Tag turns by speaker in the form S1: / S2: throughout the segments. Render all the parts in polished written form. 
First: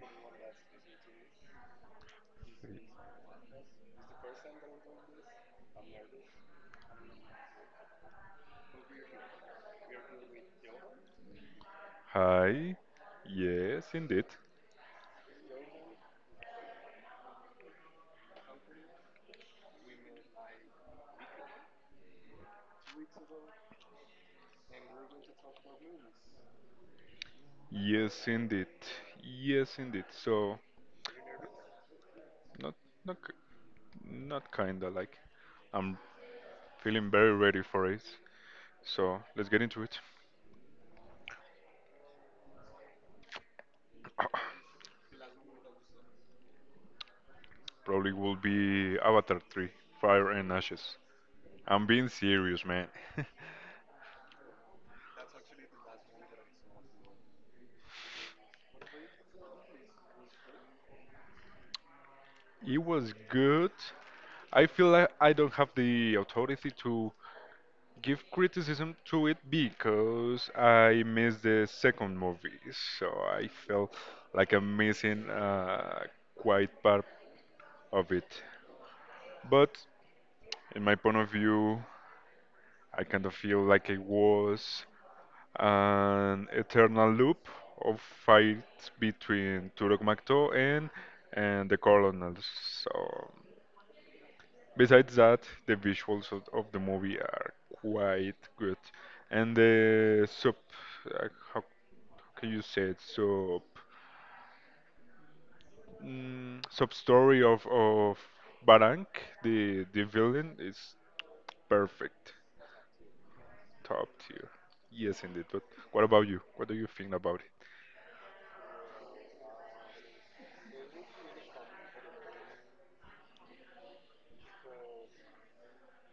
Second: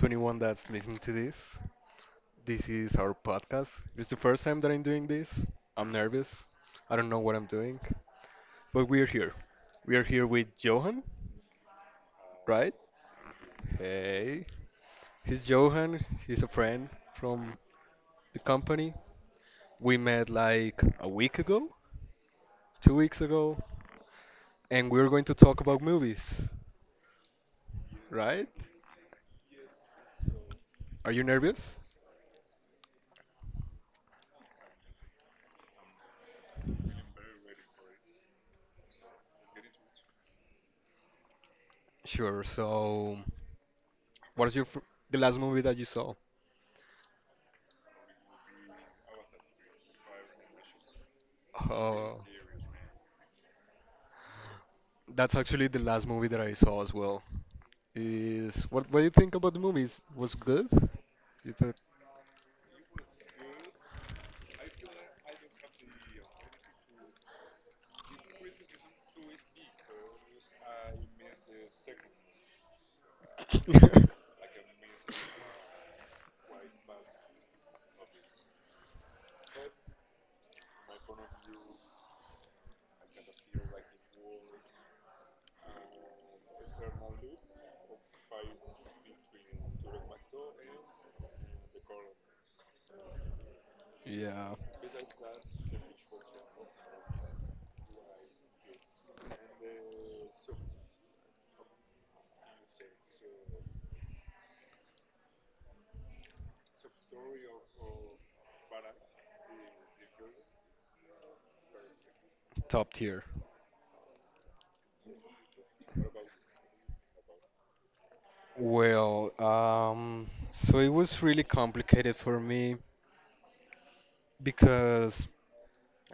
S1: to anyone that's listening to this. This is our podcast. It's the first time that I'm doing this. I'm nervous. I don't know what I'm doing. But we're here. We are here with Johan, right?
S2: Hi. Yes, indeed.
S1: Hey. He's Johan. He's a friend from the company. We met like a week ago, 2 weeks ago, and we're going to talk about movies,
S2: Yes,
S1: right?
S2: indeed. Yes, indeed. So,
S1: Are you nervous?
S2: not not k- not kinda like I'm feeling very ready for it. So, let's get into it.
S1: Sure. So, what's your fir- the last movie that you saw?
S2: Probably will be Avatar 3: Fire and Ashes. I'm being
S1: Uh,
S2: serious, man.
S1: that's actually the last movie that I saw as well. Is what do you think about the movies? Was good? You
S2: It was good. I feel like I don't have the authority to give criticism to it because I missed the second movie, so I felt
S1: thought?
S2: like I'm missing quite part of it. But in my point of view, I kind of feel like it was an eternal loop of fights between Turok Makto and the Colonels. So
S1: Yeah,
S2: besides that, the visuals of the movie are quite good, and the sub, uh, how can you say it, sub, sub story of Barank, the villain is perfect,
S1: top tier.
S2: top tier. Yes, indeed. But what about you? What do you think about it?
S1: Well, so it was really complicated for me because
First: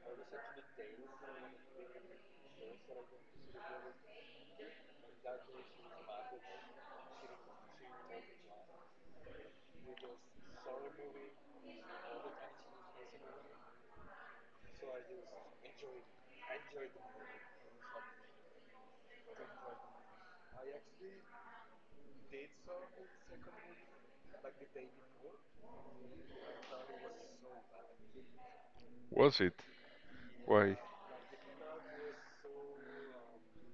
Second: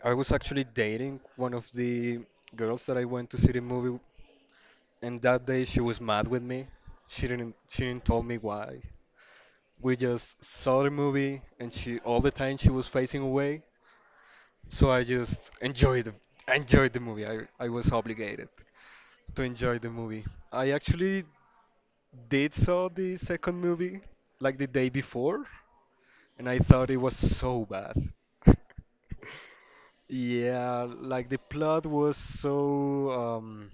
S1: I was actually dating one of the girls that I went to see the movie. And that day she was mad with me. She didn't tell me why. We just saw the movie and she all the time she was facing away. So I enjoyed the movie. I was obligated to enjoy the movie. I actually did saw the second movie like the day before and I thought it was so bad.
S2: Was it? Why?
S1: Yeah, like the plot was so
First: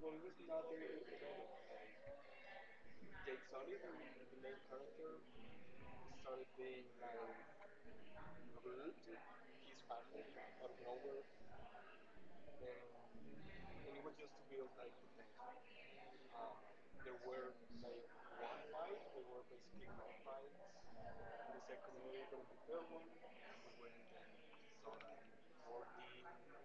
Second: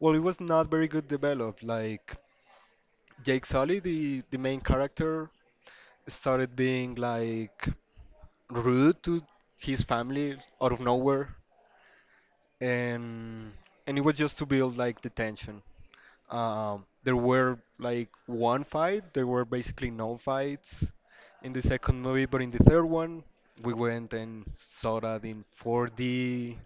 S1: well, it was not very good developed. Like Jake Sully, the main character, started being like rude to his family out of nowhere and it was just to build like the tension. There were like one fight. There were basically no fights in the second movie, but in the third one, we went and saw that in 4D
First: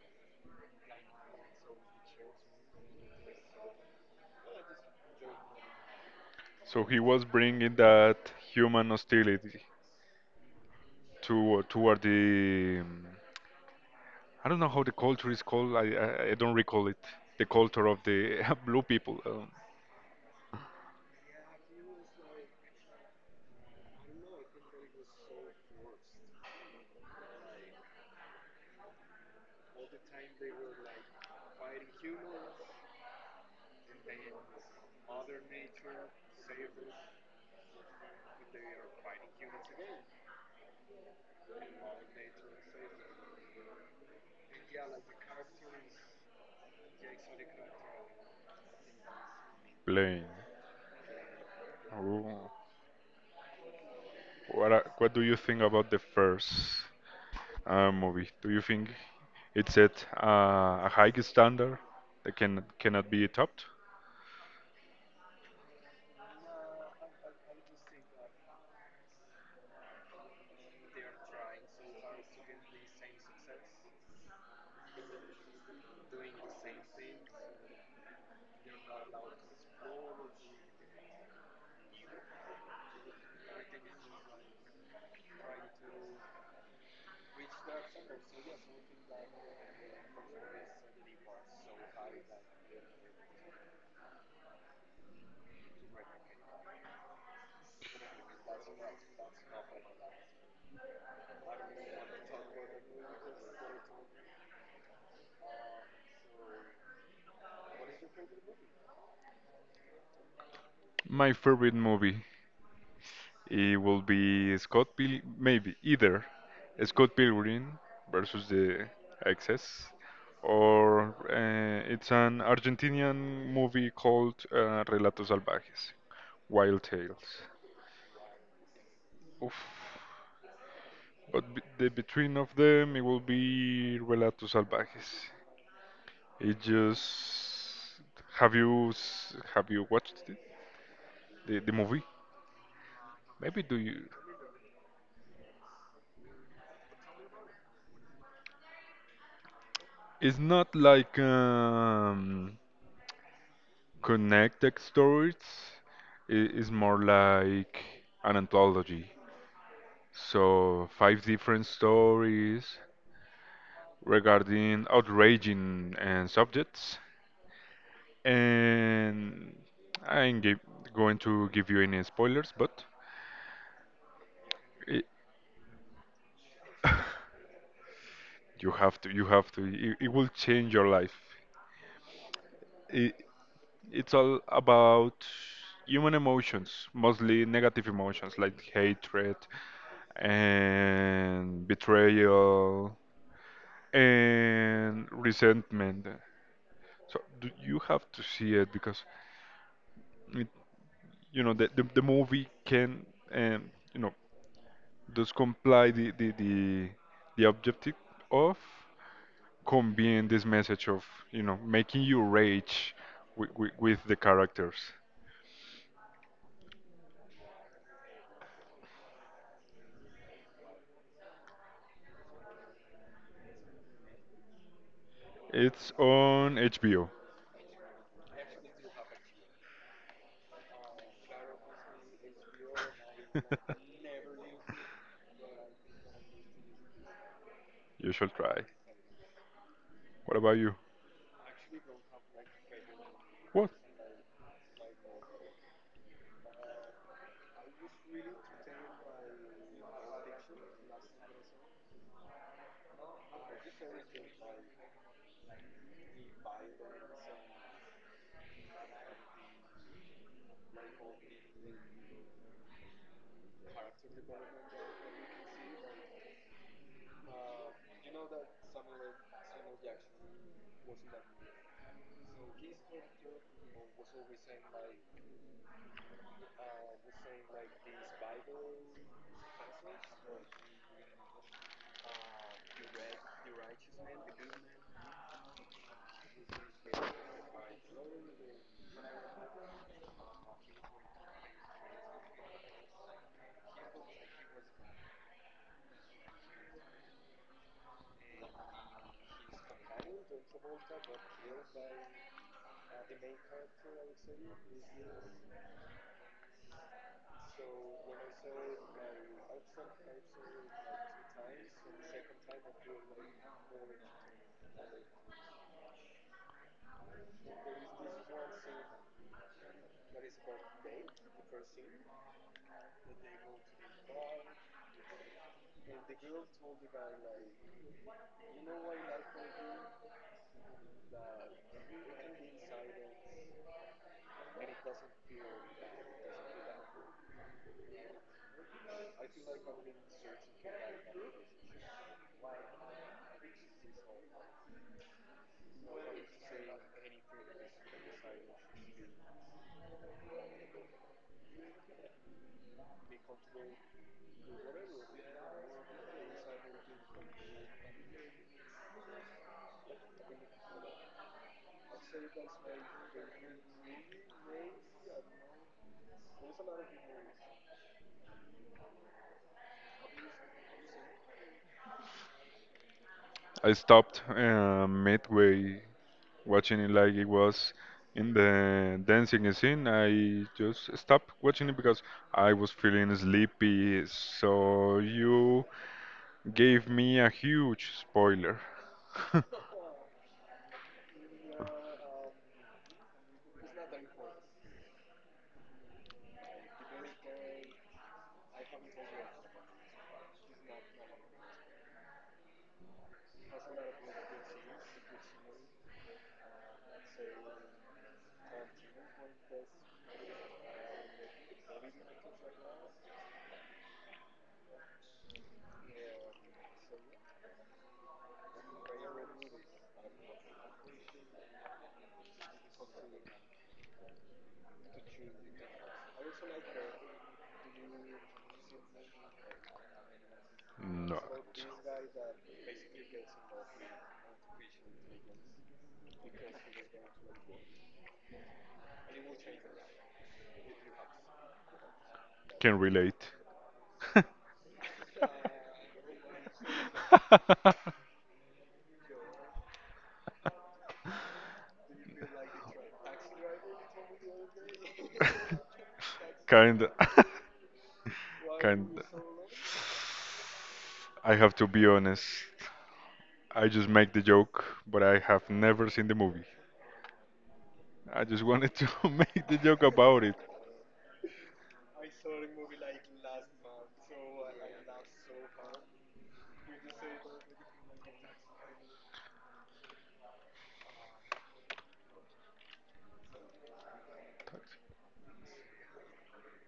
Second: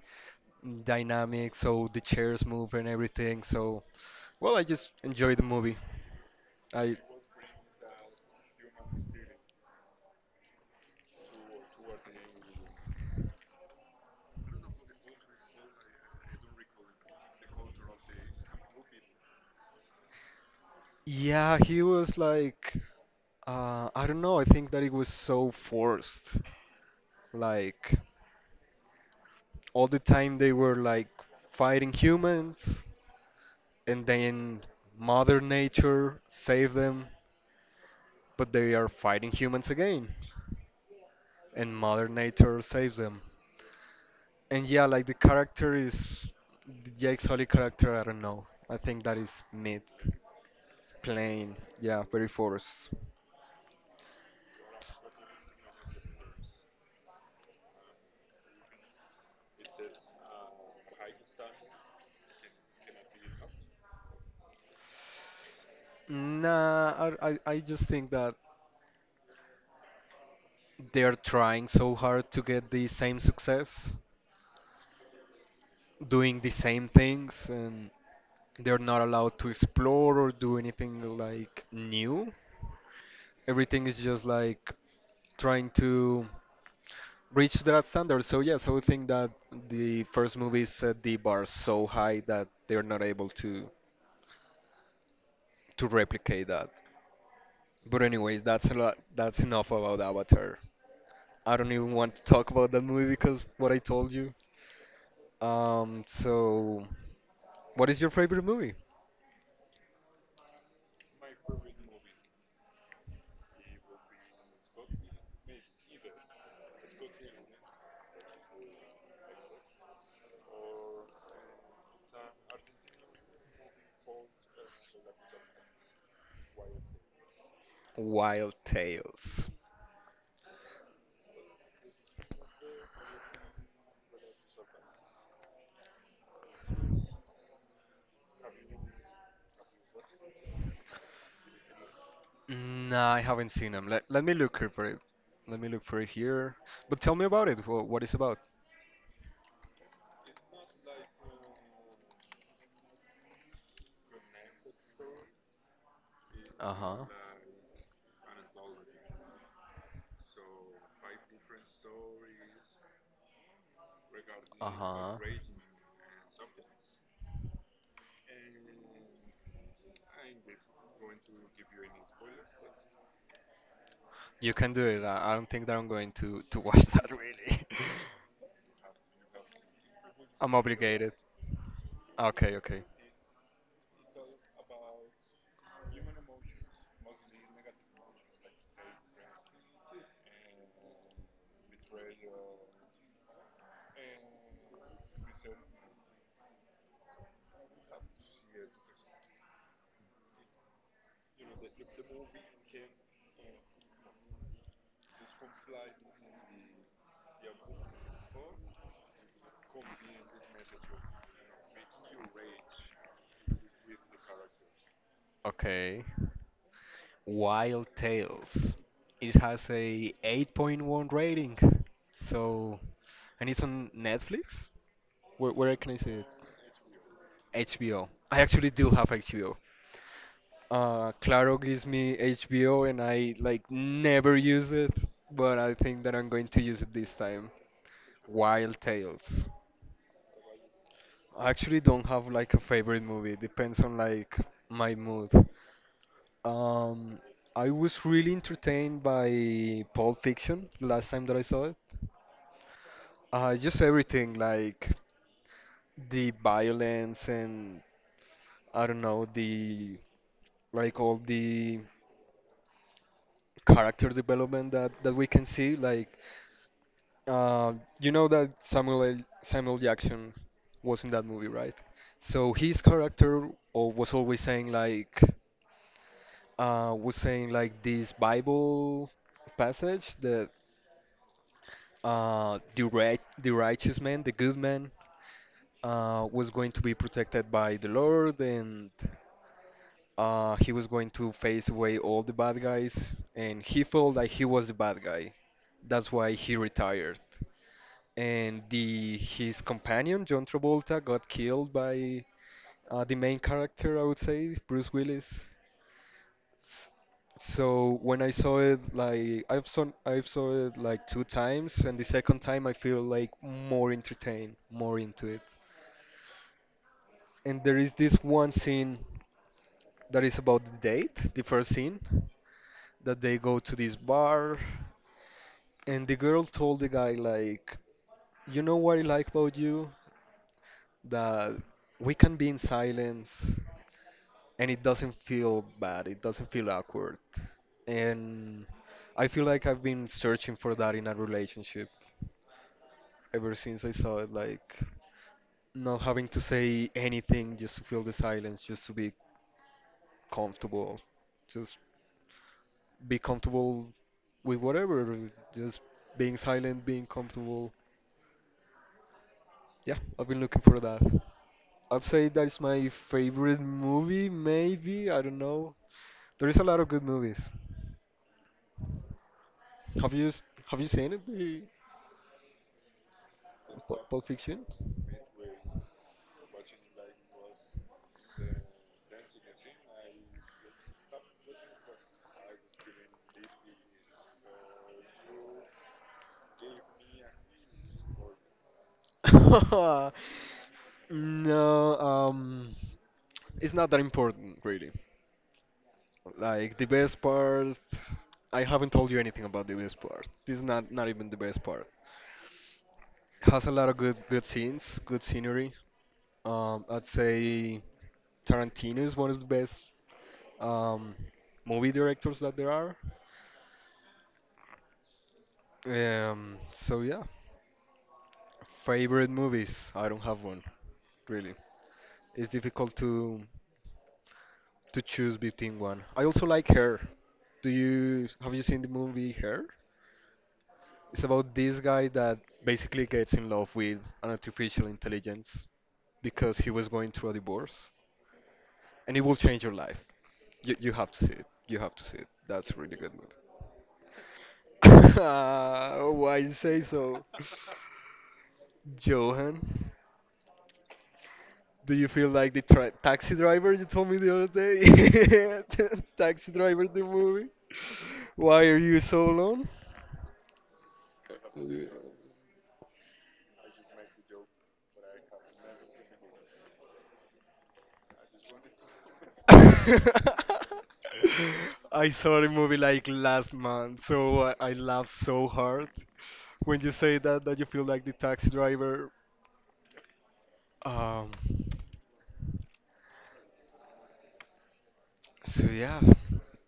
S1: dynamic, so the chairs move and everything. So, well, I just enjoyed the movie.
S2: So
S1: I
S2: he was bringing that human hostility to toward the, I don't know how the culture is called. I don't recall it. The culture of the blue people.
S1: Yeah, he was like, I don't know, I think that it was so forced. Like, all the time they were like fighting humans, and then Mother Nature saved them, but they are fighting humans again, and Mother Nature saves them. And yeah, like the Jake Sully character, I don't know. I think that is myth,
S2: Blaine.
S1: plain, yeah, very
S2: Oh,
S1: forced.
S2: what do you think about the first movie? Do you think it's at a high standard that cannot be topped?
S1: Nah, I just think that they're trying so hard to get the same success, doing the same things, and they're not allowed to explore or do anything like new. Everything is just like trying to reach that standard. So yes, I would think that the first movie set the bar so high that they're not able to. To replicate that. But anyways, that's a lot. That's enough about Avatar. I don't even want to talk about that movie because what I told you. So what is your favorite movie?
S2: My favorite movie it will be Scott Pil maybe either Scott Pilgrim versus the Access, or it's an Argentinian movie called Relatos Salvajes, Wild Tales.
S1: Wild Tales.
S2: Oof. But be the between of them it will be Relatos Salvajes. It just have you watched it? The movie?
S1: Nah, I haven't
S2: Maybe
S1: seen
S2: do
S1: them. Let,
S2: you?
S1: let me look here for it. Let me look for it here. But tell me about it. What it's about?
S2: It's not like, connected stories. It is
S1: Uh-huh.
S2: more like an anthology. So five different stories regarding
S1: Uh-huh.
S2: outraging and subjects. And I ain't give, going to give you any spoilers, but
S1: You can do
S2: it,
S1: it. I don't think that I'm going to watch that really.
S2: you have to it will
S1: I'm
S2: change your
S1: obligated.
S2: life.
S1: Okay, okay.
S2: it, it's all about human emotions, mostly negative emotions like hatred and betrayal and resentment. So do you have to see it because it, you know the movie can, um, you know does comply the objective of conveying this message of making you rage with the characters.
S1: Okay. Wild Tales. It has a 8.1 rating. So, and it's on Netflix? Where
S2: It's
S1: can I see it?
S2: on HBO.
S1: HBO. I actually do have HBO. Claro gives me HBO and I like never use it, but I think that I'm going to use it this time.
S2: You should try.
S1: Wild Tales.
S2: What about you?
S1: I actually don't have like a favorite movie. It
S2: What?
S1: depends on like my mood. Um, I was really entertained by Pulp Fiction the last time that I saw it. Just everything like the violence and I don't know the like all the character development that we can see. Like uh, you know that Samuel Jackson was in that movie, right? So his character was always saying like. Was saying like this Bible passage that the right, the righteous man, the good man, was going to be protected by the Lord, and he was going to face away all the bad guys, and he felt like he was the bad guy. That's why he retired. And the his companion John Travolta got killed by the main character, I would say, Bruce Willis. S- So when I saw it, like I've saw it like two times, and the second time I feel like more entertained, more into it. And there is this one scene that is about the date, the first scene, that they go to this bar, and the girl told the guy like, you know what I like about you? That we can be in silence. And it doesn't feel bad, it doesn't feel awkward. And I feel like I've been searching for that in a relationship ever since I saw it, like not having to say anything just to feel the silence, just to be comfortable, just be comfortable with whatever, just being silent, being comfortable. Yeah, I've been looking for that. I'd say that's my favorite movie, maybe, I don't know. There is a lot of good movies. Have you s- have you seen it?
S2: I stopped,
S1: Pulp Fiction?
S2: midway watching it, like it was in the dancing scene. I just stopped watching it because I was feeling sleepy. So you gave me a huge spoiler.
S1: No, it's not that important, really. Like the best part, I haven't told you anything about the best part. This is not even the best part. Has a lot of good scenes, good scenery. I'd say Tarantino is one of the best um, movie directors that there are. So yeah, favorite movies? I don't have one, really. It's difficult to choose between one. I also like her. Do you Have you seen the movie Her?
S2: Not.
S1: It's about this guy that basically gets in love with an artificial intelligence because he was going through a divorce, and it will change your life. You have to see it. You have to see it. That's a
S2: Can
S1: really good
S2: relate.
S1: movie. Ah, why you say so? Johan, do you feel like the tra taxi driver you told me the other day? Taxi driver,
S2: Kinda.
S1: the movie. Why are you
S2: Kinda.
S1: so alone?
S2: I have to be honest. I just make the joke, but I have never seen the movie. I just wanted to make the joke about it.
S1: I saw the movie like last month, so I laughed so hard when you say that you feel like the taxi driver. Um, so yeah,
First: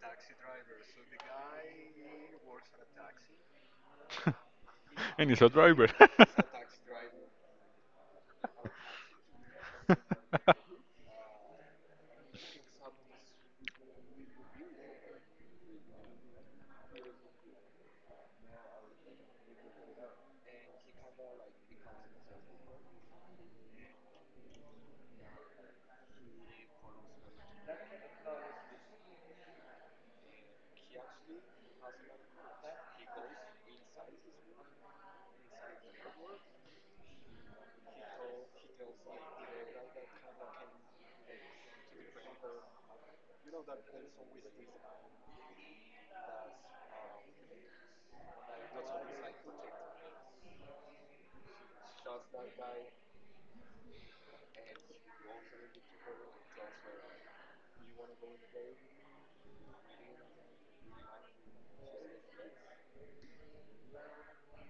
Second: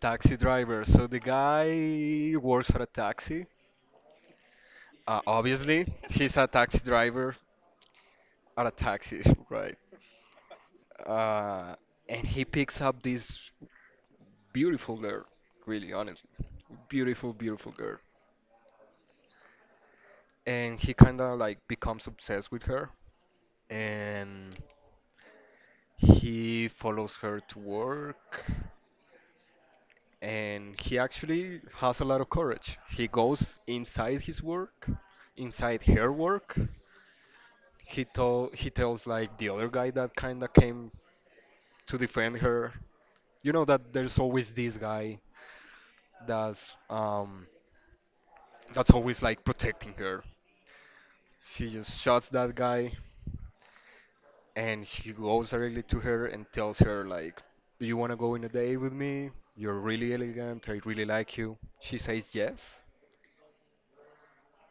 S1: taxi driver. So the guy works for a taxi.
S2: And he's a
S1: Obviously,
S2: driver.
S1: he's a taxi driver at a taxi, right? Uh, and he picks up this beautiful girl, really honestly, beautiful, beautiful girl. And he kind of like becomes obsessed with her and he follows her to work and he actually has a lot of courage, he goes inside his work, inside her work. He tells like the other guy that kind of came to defend her, you know, that there's always this guy that's um that's always like protecting her. She just shots that guy and he goes directly to her and tells her like, do you want to go on a date with me? You're really elegant, I really like you. She says yes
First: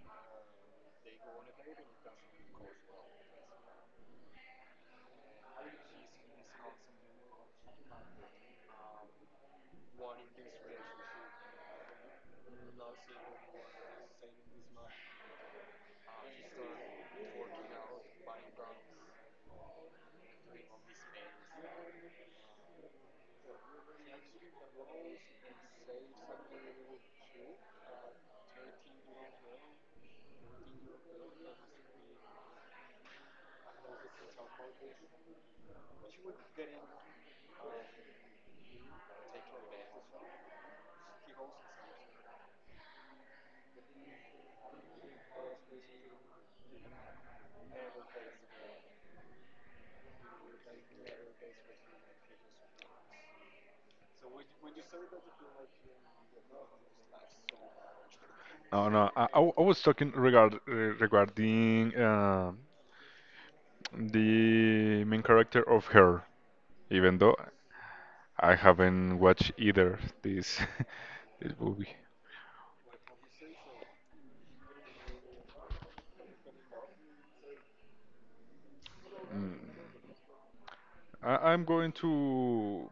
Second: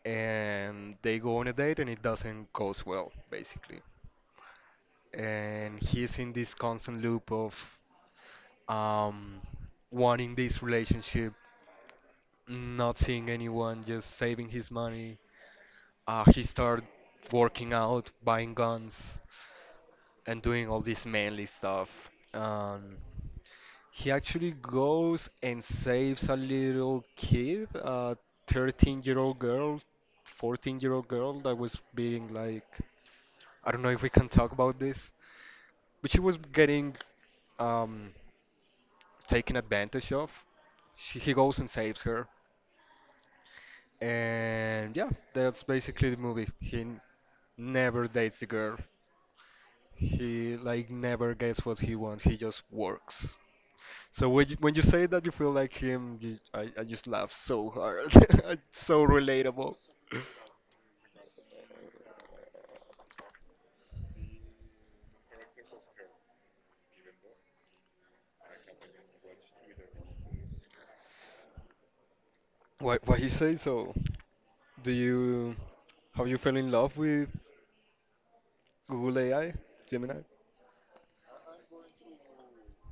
S1: and they go on a date and it doesn't goes well basically. And he's in this constant loop of um wanting this relationship, not seeing anyone, just saving his money. He started working out, buying guns and doing all this manly stuff. Um, he actually goes and saves a little kid, a 13-year-old girl, 14-year-old girl that was being like, I don't know if we can talk about this, but she was getting um, taken advantage of. He goes and saves her. And yeah, that's basically the movie. Never dates the girl. He like never gets what he wants. He just works. So when you say that you feel like him, I just laugh so hard. It's
S2: No,
S1: so
S2: no. I
S1: relatable.
S2: was talking regarding the main character of her. Even though I haven't watched either this this movie.
S1: Why you say so? Do you Have you fell in love with Google AI,
S2: Mm.
S1: Gemini?
S2: I'm going to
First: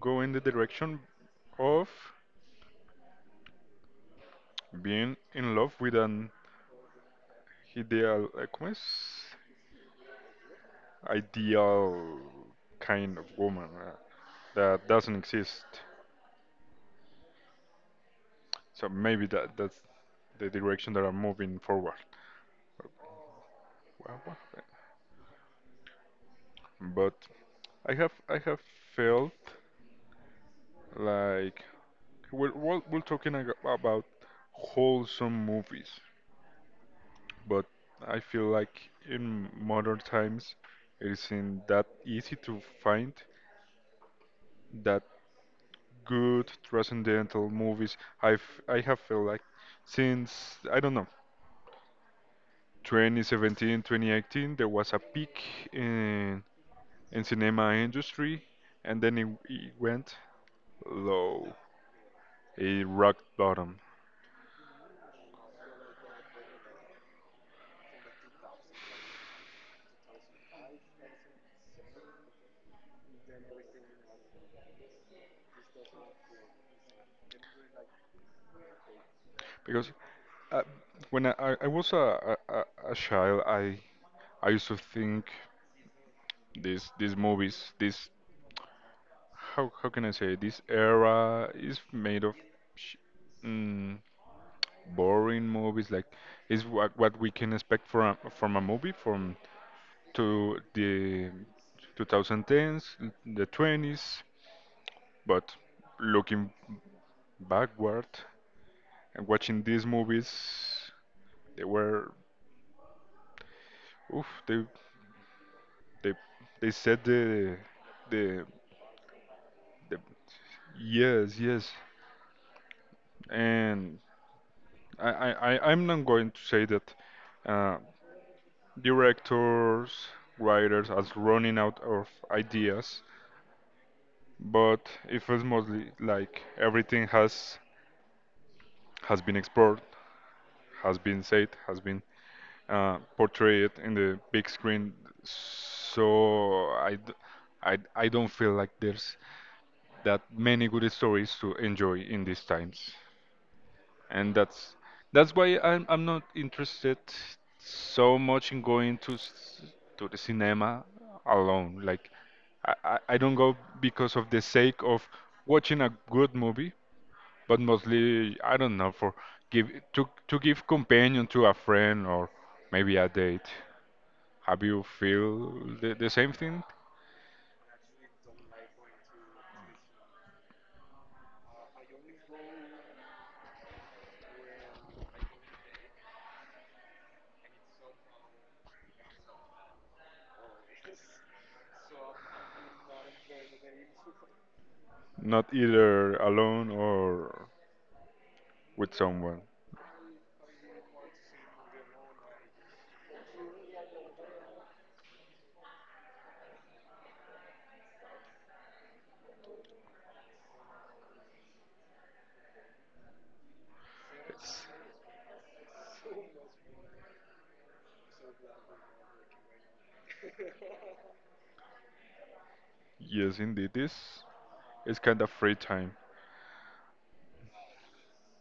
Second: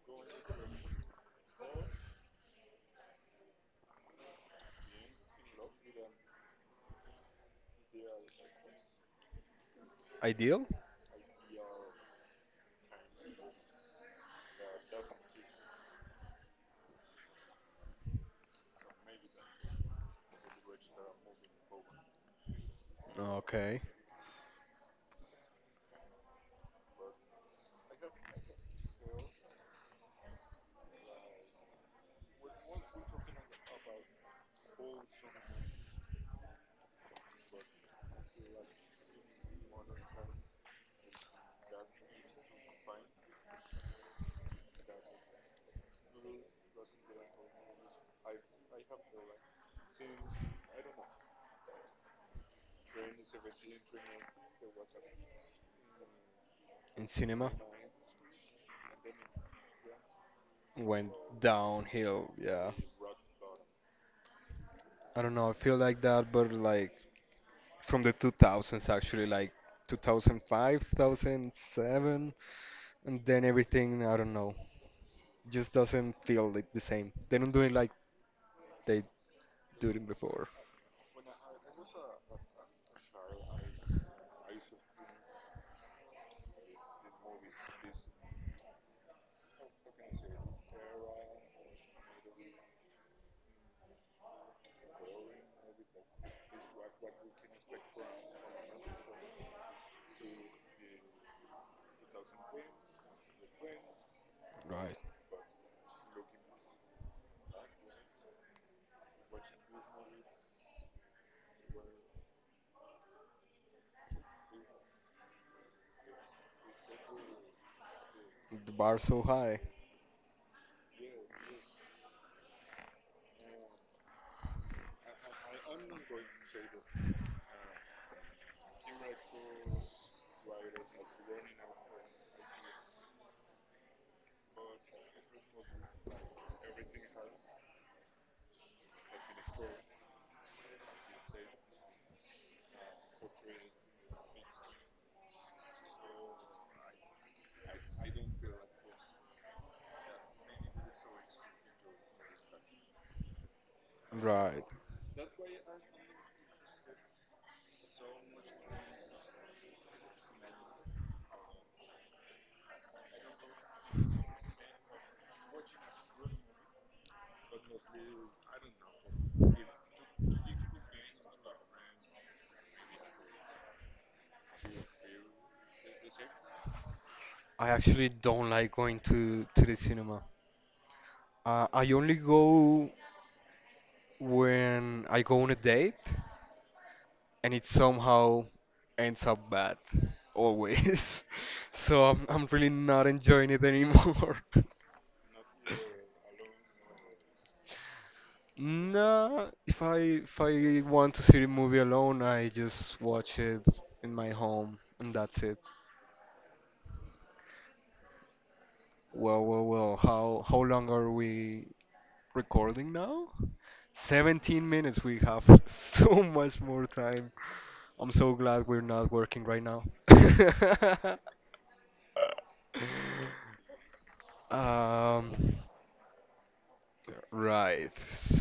S2: go in the direction of being in love with an ideal, ¿cómo es?
S1: Ideal?
S2: Ideal kind of woman that doesn't exist. So maybe that's the direction that I'm moving forward.
S1: Okay.
S2: Well, well, but I have felt. Like we're talking about wholesome movies, but I feel like in modern times it isn't that easy to find that good transcendental movies. I've I have felt like since, I don't know, 2017, 2018, there was a peak in
S1: In cinema?
S2: cinema industry, and then it went
S1: Went
S2: low.
S1: downhill, yeah.
S2: It rock bottom.
S1: I don't know, I feel like that, but like from the 2000s actually, like 2005, 2007, and then everything, I don't know. Just doesn't feel like the same. They don't do it like they do
S2: Because,
S1: it before.
S2: uh, when I was a child, I used to think these movies, this, how can I say, this era is made of, sh mm, boring movies. Like is what we can expect from a movie from to the 2010s, the 20s.
S1: Right.
S2: But looking backward and watching these movies, they were, oof, They they said the, the
S1: The bar's so high.
S2: the yes, yes, and I'm not going to say that, uh, directors, writers are running out of ideas, but it feels mostly like everything has been explored, has been said, has been, portrayed in the big screen. So I don't feel like there's that many good stories to enjoy in these times. And
S1: Right.
S2: that's why I'm not interested so much in going to the cinema alone. Like I don't go because of the sake of watching a good movie, but mostly, I don't know, for give companion to a friend or maybe a date. Have you feel the same thing?
S1: I actually don't like going to the cinema. I only go when I go on a date and it somehow ends up bad. Always. So I'm really not enjoying it anymore.
S2: Not either alone or with someone.
S1: Nah, if I want to see the movie alone, I just watch it in my home and that's it. Well, how long are we recording now?
S2: Yes,
S1: 17 minutes. We have so much more time. I'm so glad we're not working right now.
S2: yes, indeed. It's kind of free
S1: Um,
S2: time.
S1: right.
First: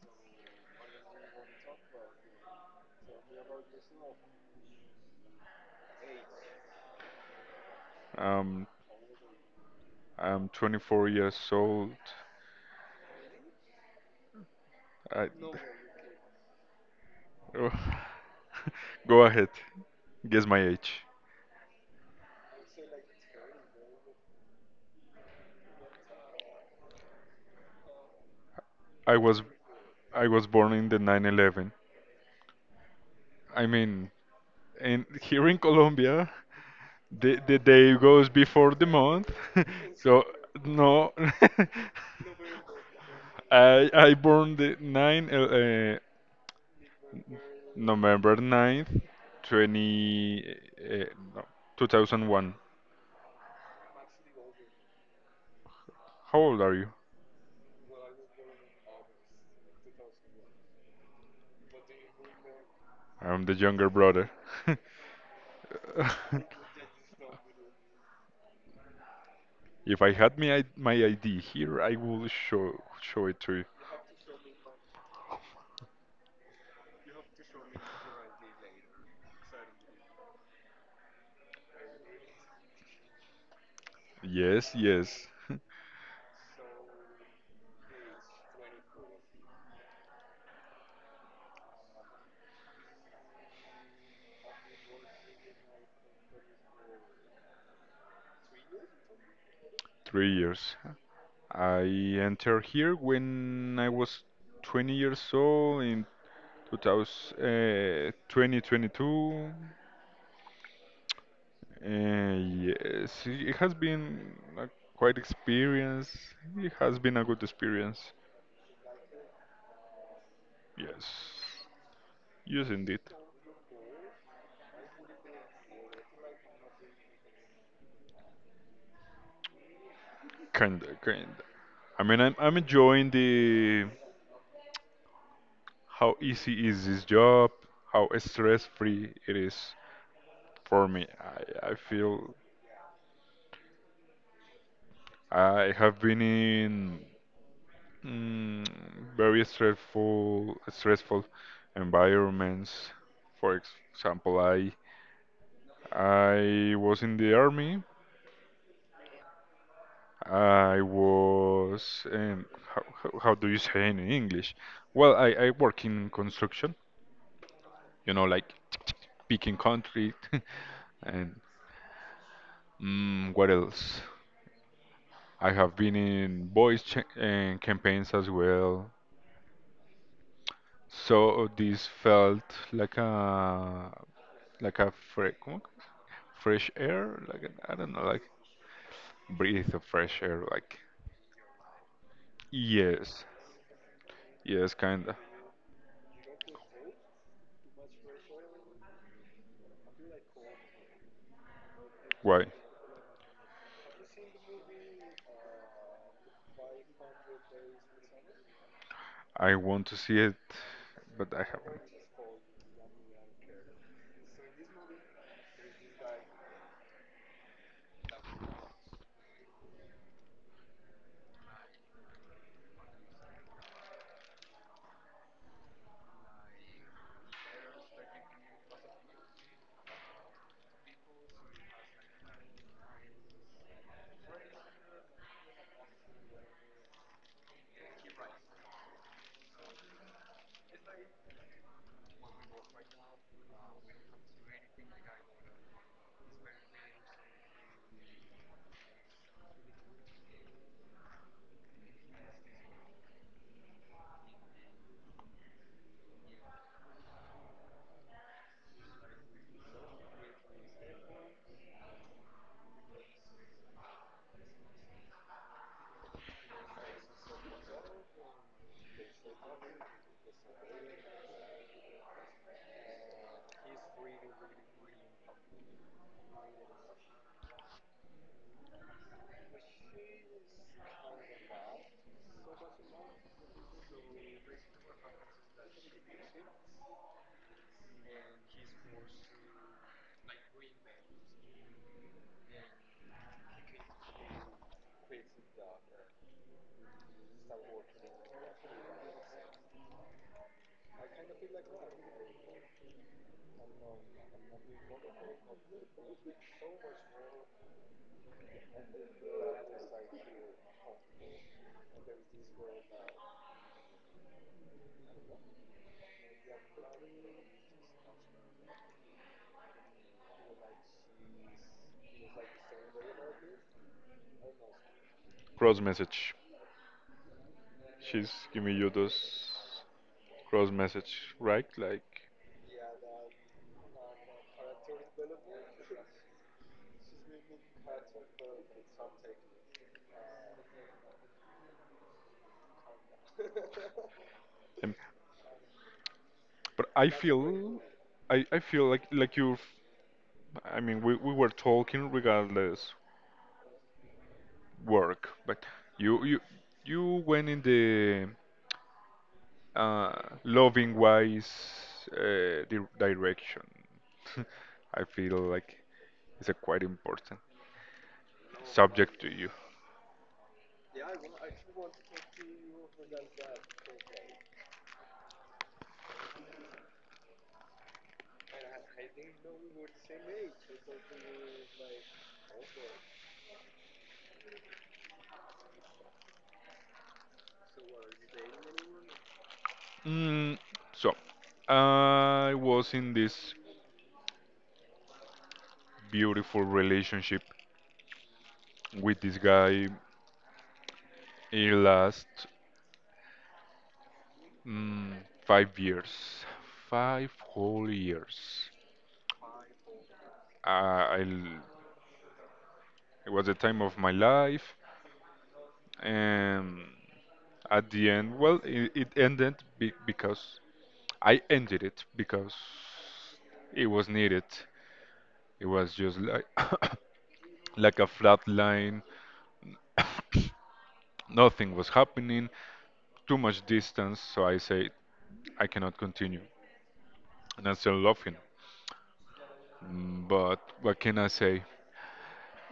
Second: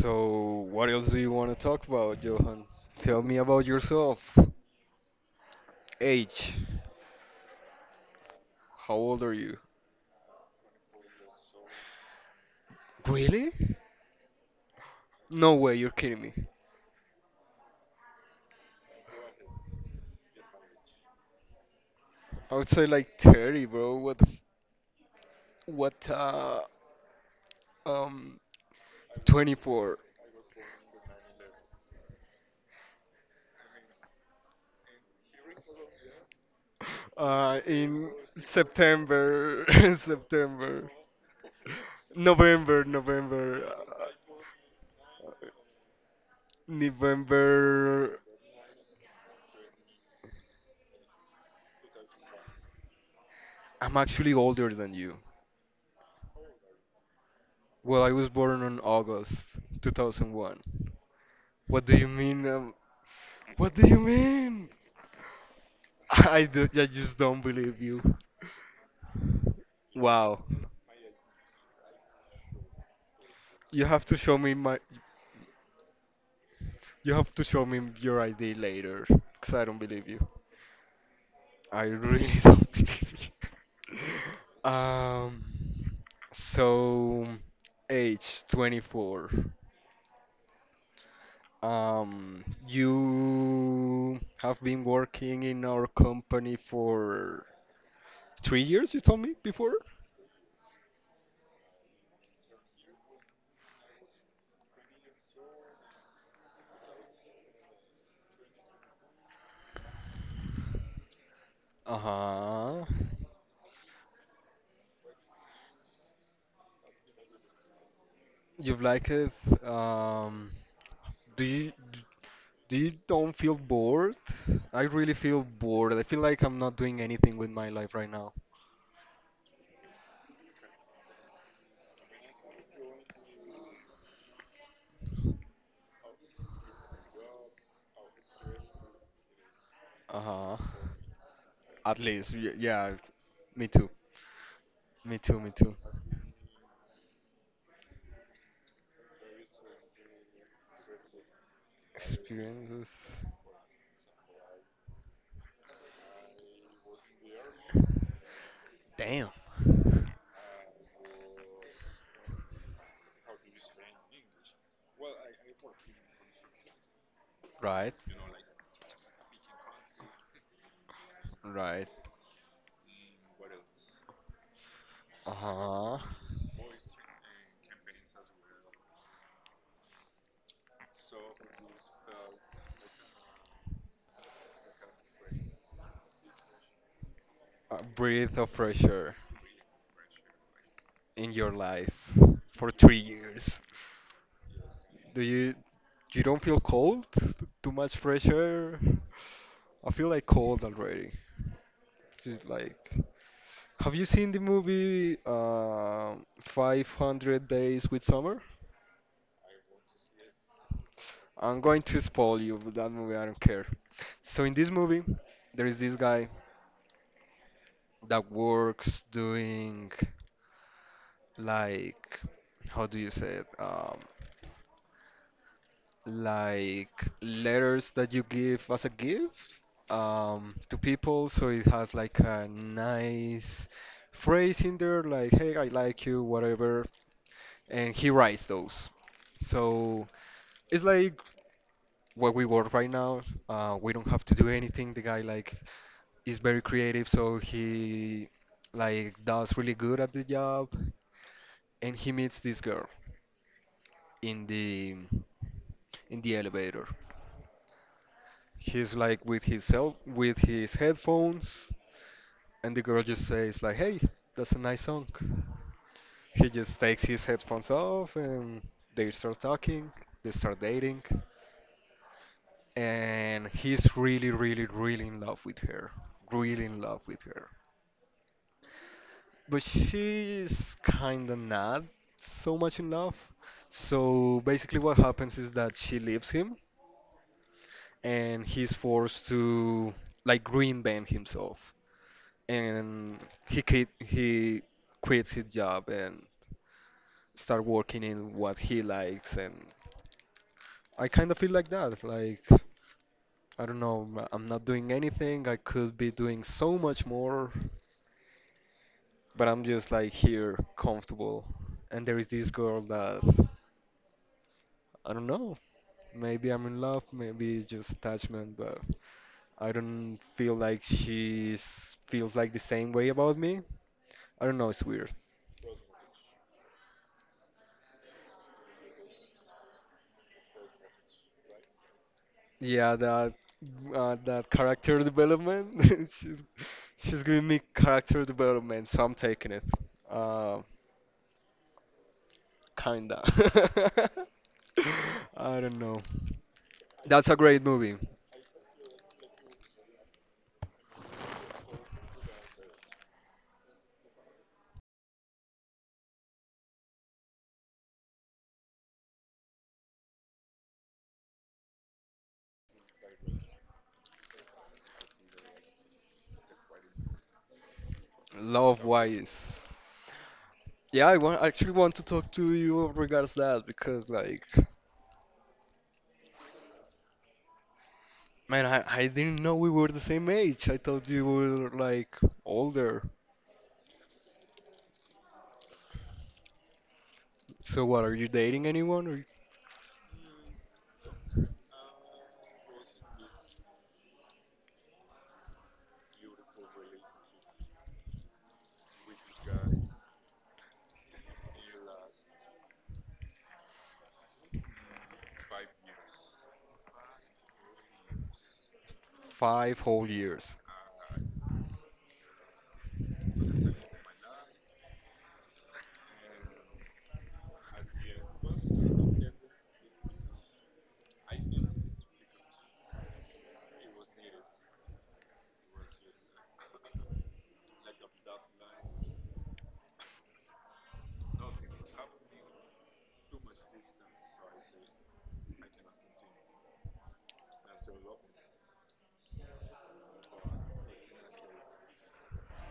S1: So, what else do you want to talk about, Johan? Tell me about yourself. Age.
S2: Um,
S1: How old are you?
S2: I'm 24 years old.
S1: Really?
S2: I
S1: No way, you're kidding me.
S2: Oh, go ahead. Guess my age.
S1: I would say like 30, bro. What um
S2: I was
S1: 24.
S2: I was born in the 911. I mean, in here in Colombia, the day
S1: In
S2: goes before the month.
S1: September,
S2: So
S1: September,
S2: no.
S1: November, November,
S2: I I born the 9,
S1: November.
S2: November 9, 20, uh, no, 2001.
S1: I'm actually older than you.
S2: How old are you?
S1: Well, I was born on August 2001. What do you mean?
S2: I'm the
S1: What do
S2: younger
S1: you
S2: brother.
S1: mean? I do, I just don't believe you.
S2: If I had
S1: Wow.
S2: my, my ID here, I will show it to you.
S1: You have to show me my— you have to show me your ID later, cause I don't believe you. I really don't believe you.
S2: Yes, yes,
S1: Um. So, age 24. You have been working in our company for 3 years, you told me before?
S2: 3 years. I entered here when I was 20 years old in 2000, uh, 2022. Uh,
S1: Uh-huh.
S2: yes, it has been a quite experience. It has been a good experience.
S1: You've liked it. Um,
S2: Yes,
S1: do you
S2: yes,
S1: do you
S2: indeed.
S1: don't feel bored? I really feel bored. I feel like I'm not doing anything with my life right now.
S2: Kinda, kinda. I mean, I'm enjoying the how easy is this job, how stress-free it is
S1: Uh-huh.
S2: for me. I
S1: At least,
S2: feel
S1: yeah, me too. Me too, me
S2: I
S1: too.
S2: have been in, mm, very stressful
S1: Experiences.
S2: environments. For example, I was in the army.
S1: Damn.
S2: I was, how do you say in English? Well, I work in construction,
S1: Right,
S2: like, picking concrete, and,
S1: right.
S2: what else? I have been
S1: Uh-huh.
S2: in voice, and campaigns as well. So this felt like a like a fre ¿cómo? Fresh air, I
S1: A
S2: don't know, like
S1: breath of fresh air
S2: breathe of fresh air, like,
S1: in your life for three
S2: yes,
S1: years.
S2: yes, kinda.
S1: Do you don't feel cold? Too much fresh air? I feel like cold already.
S2: Why?
S1: Just like, have you seen the movie 500 Days with Summer?
S2: I want to see it, but I
S1: I'm
S2: haven't.
S1: going to spoil you with that movie. I don't care. So in this movie, there is this guy that works doing like, how do you say it? Like letters that you give as a gift to people. So it has like a nice phrase in there, like "Hey, I like you," whatever, and he writes those. So it's like what we work right now. We don't have to do anything. The guy like is very creative, so he like does really good at the job, and he meets this girl in the in the elevator. He's like with his cell, with his headphones, and the girl just says like, "Hey, that's a nice song." He just takes his headphones off, and they start talking. They start dating, and he's really, really, really in love with her. Really in love with her. But she's kinda not so much in love. So basically, what happens is that she leaves him and he's forced to like reinvent himself. And he quits his job and start working in what he likes. And I kind of feel like that. Like I don't know, I'm not doing anything. I could be doing so much more, but I'm just like here, comfortable. And there is this girl that I don't know. Maybe I'm in love, maybe it's just attachment, but I don't feel like she feels like the same way about me. I don't know, it's weird.
S2: Cross message. She's giving you those cross message, right? Like...
S1: Yeah, that that character development. She's giving me character development, so I'm taking it. Uh, kinda.
S2: and,
S1: I don't know.
S2: but I
S1: That's a great
S2: feel,
S1: movie.
S2: I feel like you. I mean, we were talking regardless work, but you you you went in the, uh, loving wise, di direction. I feel like it's a quite important
S1: Love
S2: subject to...
S1: Wise. Yeah, I want actually want to talk to you regards that because like man, I didn't know we were the same age. I thought you were like older. So what, are you dating anyone? Or
S2: Mm, so, I was in this beautiful relationship with this guy. It last, mm, 5 years, 5 whole years.
S1: five whole years.
S2: I, I l- it was the time of my life, and at the end, well, it ended, because I ended it because it was needed. It was just like like a flat line. Nothing was happening. Too much distance, so I say I cannot continue. And I started laughing. But what can I say?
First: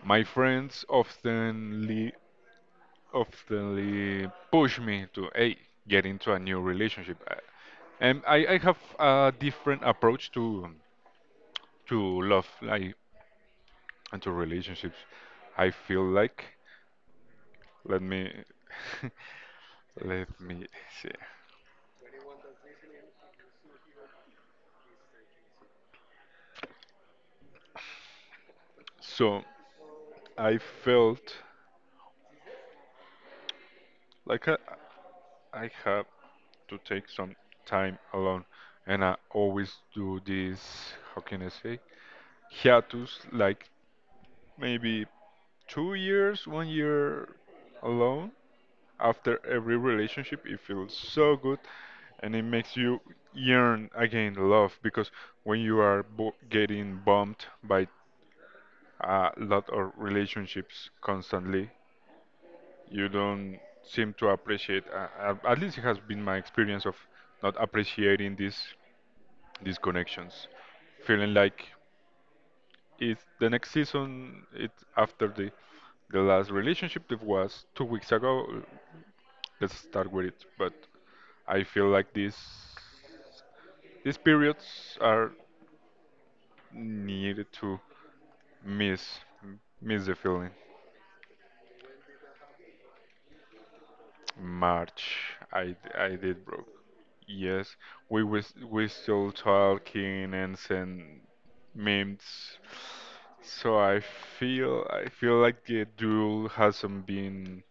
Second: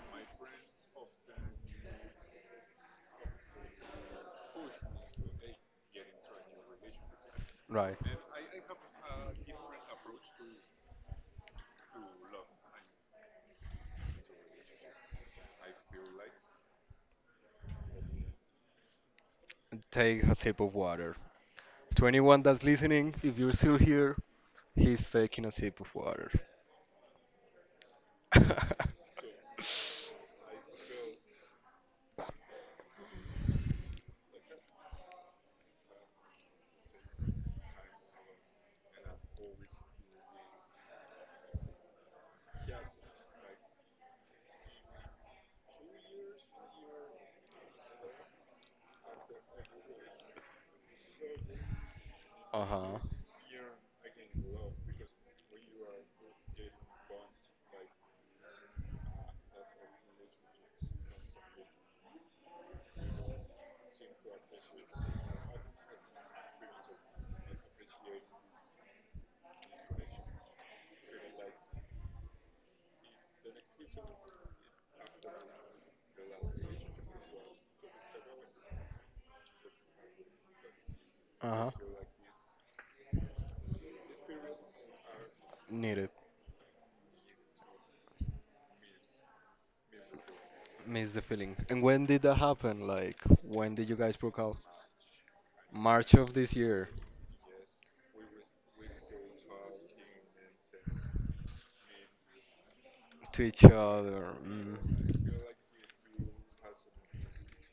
S2: My friends oftenly push me to, hey get into a new relationship. Uh,
S1: Right.
S2: And I have a different approach to, to love, and to relationships. I feel like let me
S1: Take
S2: let
S1: a sip
S2: me
S1: of
S2: see.
S1: water. To anyone that's listening, if you're still here, he's taking a sip of water.
S2: So I felt like I have to take some time alone. And I always do this, how can I say, hiatus, like maybe 2 years, 1 year alone. After every relationship, it feels so good and it makes
S1: Uh-huh.
S2: you yearn again love, because when you are, getting bumped by a lot of relationships constantly, you don't seem to appreciate — at least it has been my experience of not appreciating this these connections, feeling like it's the next season, it's after the, last relationship that was 2 weeks ago. Let's start with it. But I
S1: Uh-huh.
S2: feel like these periods are
S1: Need it.
S2: needed to miss miss the feeling.
S1: Miss the feeling. And when did that happen? Like, when did you guys broke out?
S2: March, I
S1: March
S2: I
S1: of
S2: did,
S1: this
S2: bro.
S1: year.
S2: Yes, we still talking and send memes.
S1: To each
S2: So I
S1: other. Mm.
S2: feel I feel like the duel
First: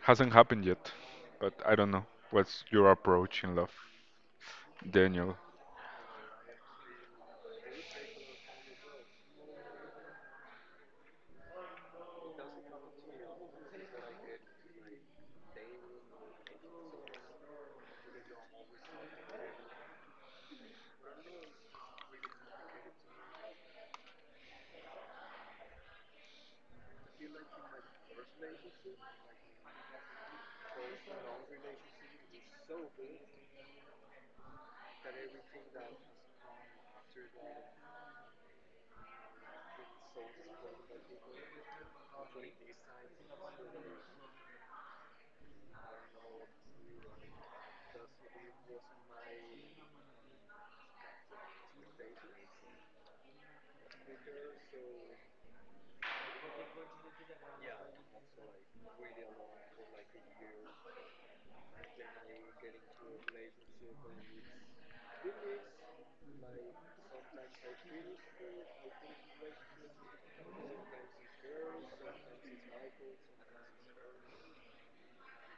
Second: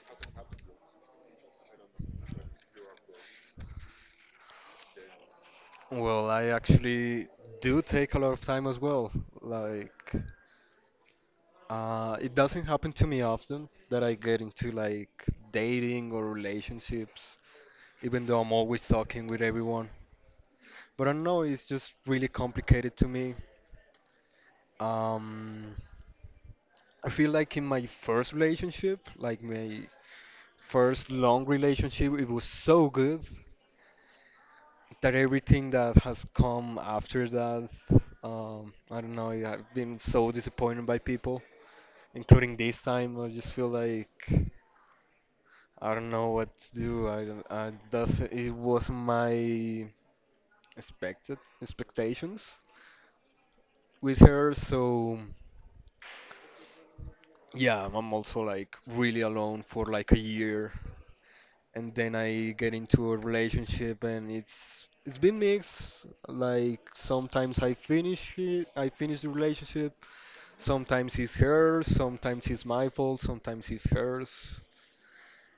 S2: hasn't happened yet. But I don't know. What's your approach in love, Daniel?
S1: Well, I actually do take a lot of time as well. Like, it doesn't happen to me often that I get into like dating or relationships, even though I'm always talking with everyone. But I don't know, it's just really complicated to me. Um, I feel like in my first relationship, like my first long relationship, it was so good that everything that has come after that, I don't know, I've been so disappointed by people, including this time. I just feel like— I don't know what to do. I don't. That's— it was my expected expectations with her. So yeah, I'm also like really alone for like a year, and then I get into a relationship, and it's been mixed. Like sometimes I finish it, I finish the relationship. Sometimes it's hers. Sometimes it's my fault. Sometimes it's hers.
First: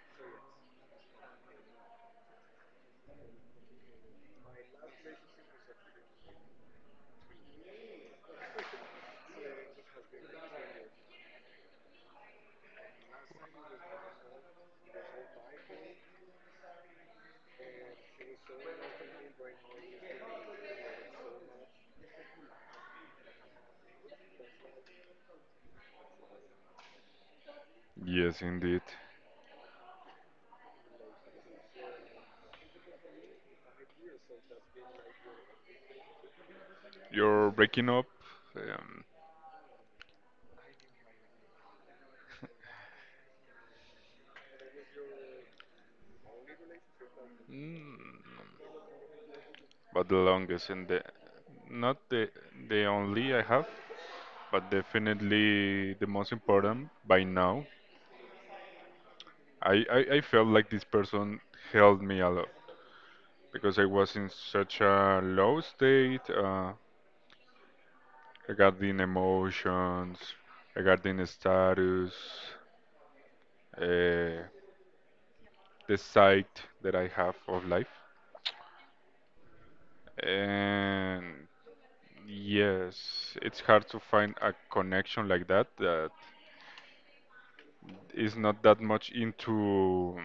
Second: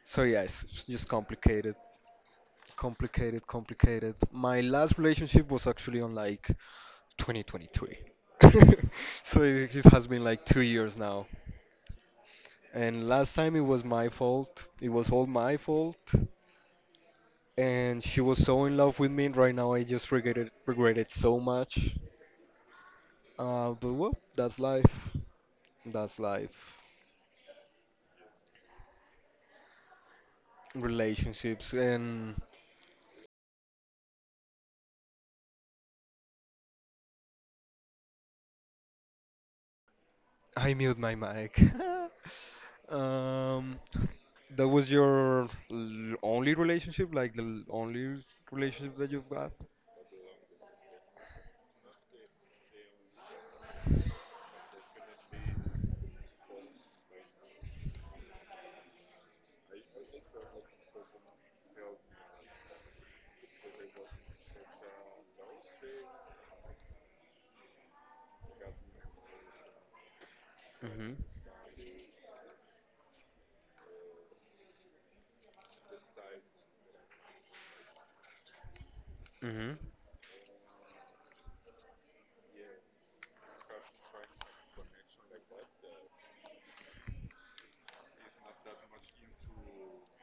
S1: So yeah, it's just complicated. Complicated, complicated. My last relationship was actually on like 2023. So it just has been like 2 years now. And last time it was my fault. It was all my fault. And she was so in love with me. Right now I just regret it so much. But well, that's life. That's life.
S2: Yes, indeed.
S1: Relationships. And
S2: You're breaking up, um,
S1: I mute my mic. Um, that was your only relationship, like the
S2: mm,
S1: only relationship that you've got?
S2: but the longest, and the not the only I have, but definitely the most important by now. I felt like this person helped me a lot because I was in such a low state, regarding emotions,
S1: Mhm.
S2: regarding status, uh, the sight that I have of life.
S1: Mhm.
S2: And yes, it's hard to find a connection like that, that is not that much into,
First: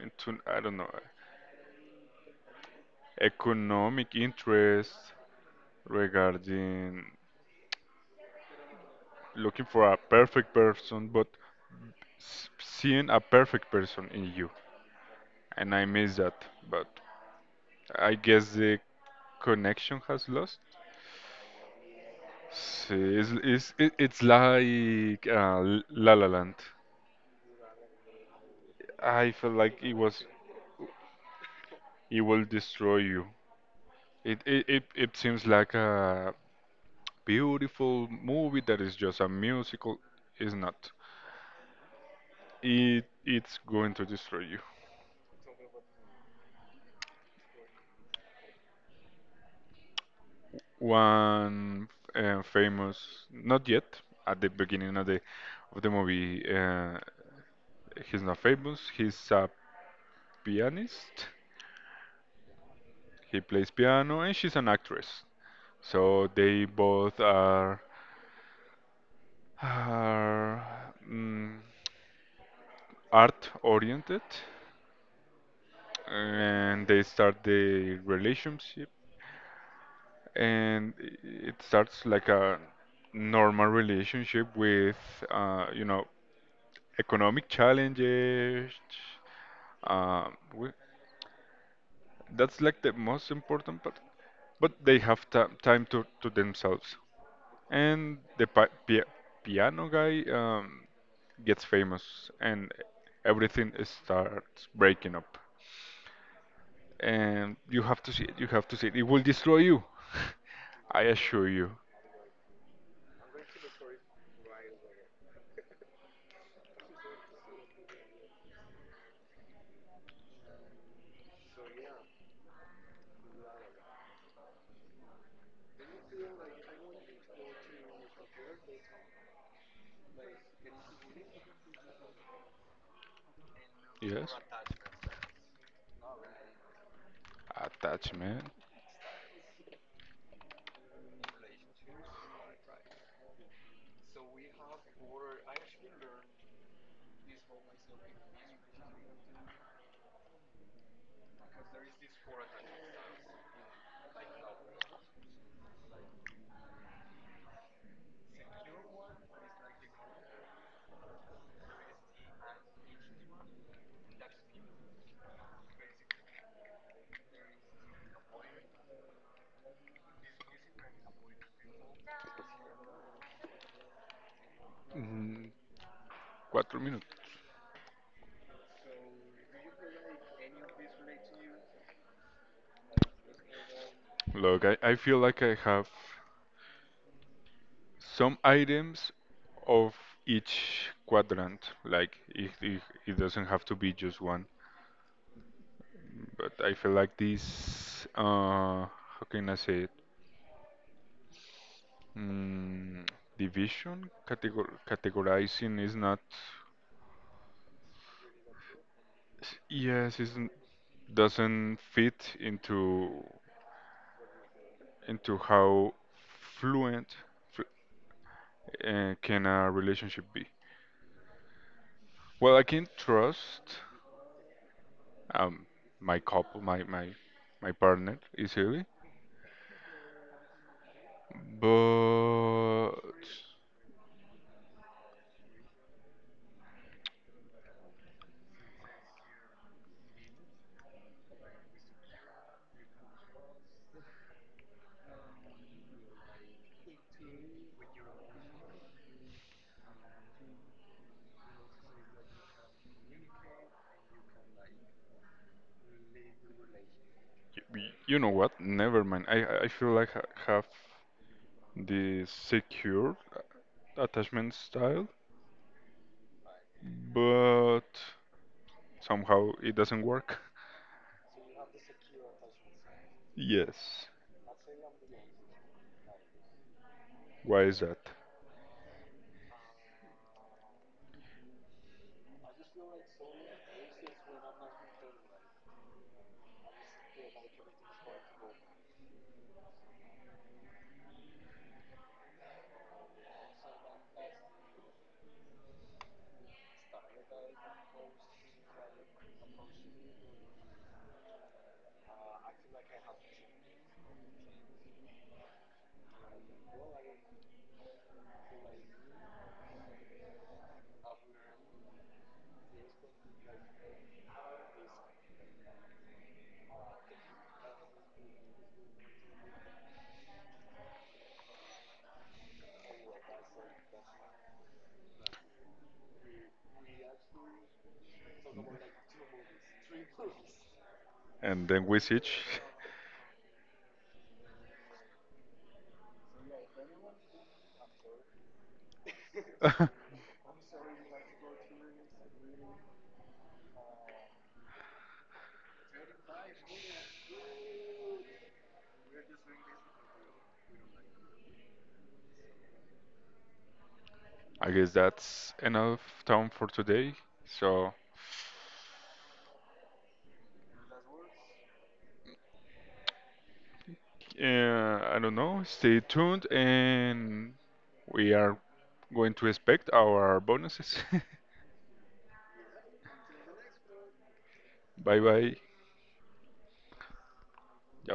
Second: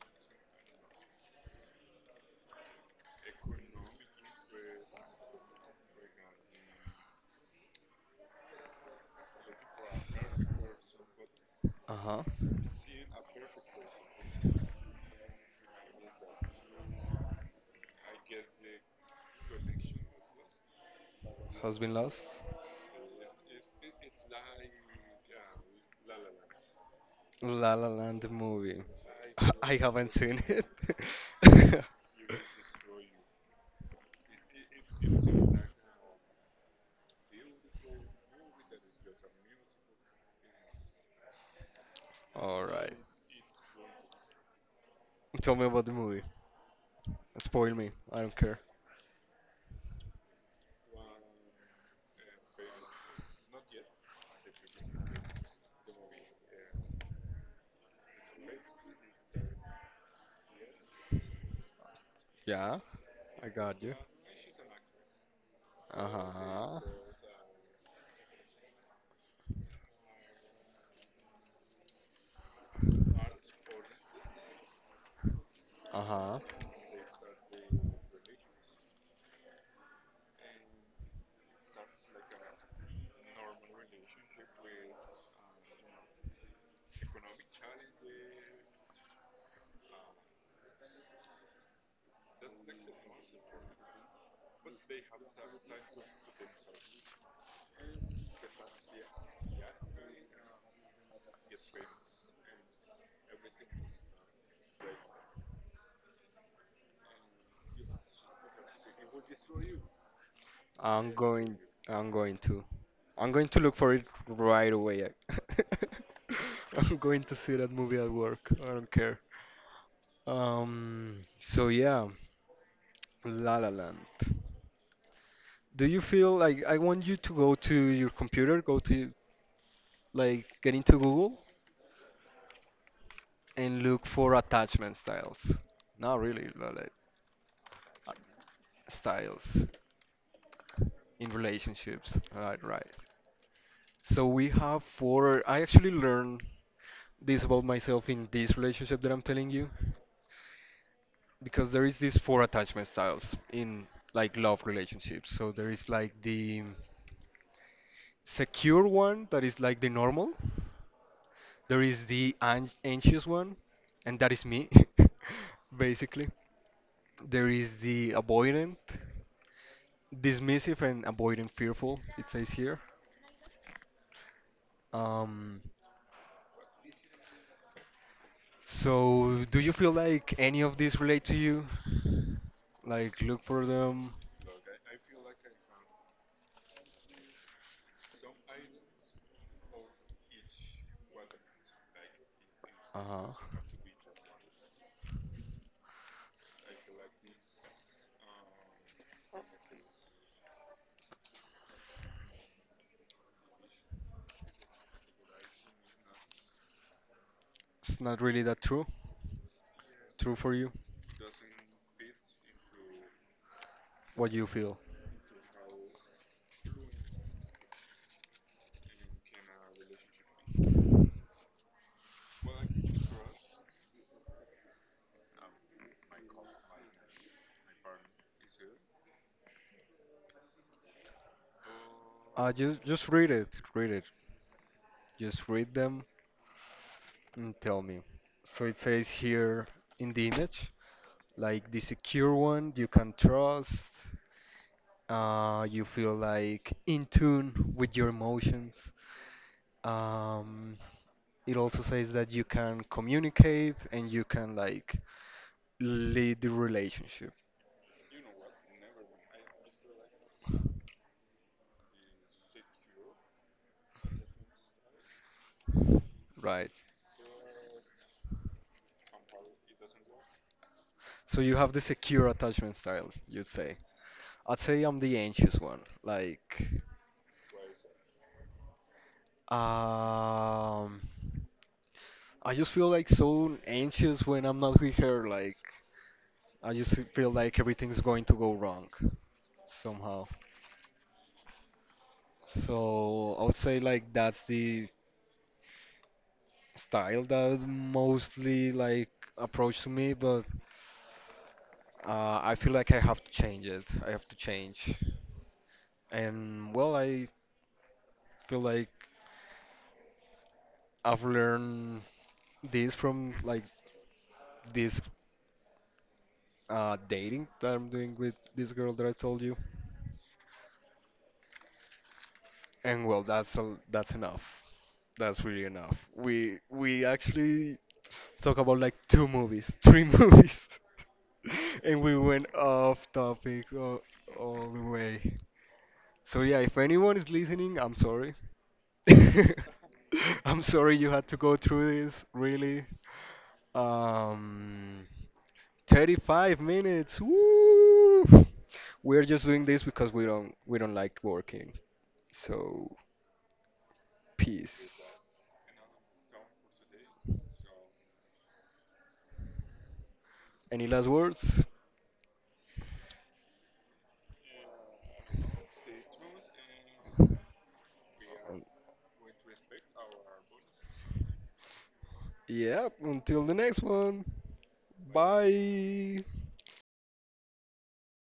S2: into I don't know, economic interest, regarding looking for a perfect person, but
S1: Uh-huh.
S2: seeing a perfect person in you, and I miss that. But I guess the connection has lost.
S1: Husband Lost?
S2: Sí, it's like, La La Land.
S1: La La Land movie.
S2: I feel
S1: I
S2: like
S1: haven't seen it.
S2: it will destroy you. It seems like a beautiful movie that is just a musical. Is not.
S1: All right.
S2: It's going to destroy you.
S1: Tell me about the movie. Spoil me. I don't care.
S2: One, famous, not yet, at the beginning of the movie. He's not famous. He's a pianist.
S1: Yeah,
S2: He
S1: I
S2: plays
S1: got you.
S2: piano, and she's an actress. So they
S1: Uh-huh.
S2: both are, art oriented,
S1: Uh-huh.
S2: and they start the relationship, and it starts like a normal relationship with, uh, you know economic challenges. uh, wi- That's like the most important part. But they have ti time to themselves. And the piano guy, gets famous and everything starts breaking up. And you have to see it, you have to see it. It will destroy you. I
S1: I'm
S2: assure
S1: going.
S2: you.
S1: I'm going to— I'm going to look for it right away. I'm going to see that movie at work. I don't care. So yeah, La La Land. Do you feel like— I want you to go to your computer, go to like get into Google and look
S2: Yes.
S1: for attachment styles. Not really, but, like uh,
S2: Attachment.
S1: styles in relationships. All right, right. So we have four. I actually learned this about myself in this relationship that I'm telling you, because there is these four attachment styles in like love relationships. So there is like the secure one that is like the normal. There is the an anxious one, and that is me, basically. There is the avoidant, dismissive and avoidant fearful, it says here.
S2: Mm,
S1: Um,
S2: Cuatro minutos.
S1: So, do you feel like any of these relate to you? Like, look for them.
S2: Look, I feel like I have. Some items of each quadrant. Like it
S1: Uh,
S2: doesn't have to be just one. But I feel like this, how can I say it? Mm, Division, categorizing is not,
S1: it's not really that true.
S2: yes,
S1: True
S2: it
S1: for you.
S2: doesn't fit into
S1: What you feel?
S2: into how fluent, fl- can a relationship be. Well, I can trust, um, my couple, my partner is easily.
S1: Just
S2: But
S1: just read it. Read it. Just read them and tell me. So it says here in the image, like the secure one you can trust. You feel like in tune with your emotions. Um, it also says that you can communicate and you can like lead the relationship,
S2: you know what? Never mind. I feel like I have the secure, attachment style,
S1: right?
S2: but somehow it doesn't work.
S1: So you have the secure attachment style, you'd say.
S2: Yes.
S1: I'd say I'm the anxious one. Like,
S2: Why is that?
S1: um, I just feel like so anxious when I'm not with her. Like, I just feel like everything's going to go wrong somehow. So I would say like that's the style that mostly like approach to me, but I feel like I have to change it. I have to change. And well, I feel like I've learned this from like this dating that I'm doing with this girl that I told you. And well, that's a— that's enough. That's really enough. We actually talk about like two movies, three movies,
S2: And then we
S1: and we
S2: switch.
S1: went off topic all the way. So yeah, if anyone is listening, I'm sorry.
S2: I
S1: I'm sorry you had to go through this, really. Um, 35 minutes. Woo! We're just doing this because we don't like working. So,
S2: guess
S1: peace.
S2: that's enough time for today. So.
S1: Any last words?
S2: I don't know. Stay tuned, and we are
S1: Um,
S2: going to expect our bonuses.
S1: Yeah, until the next one.
S2: Bye bye.
S1: Bye.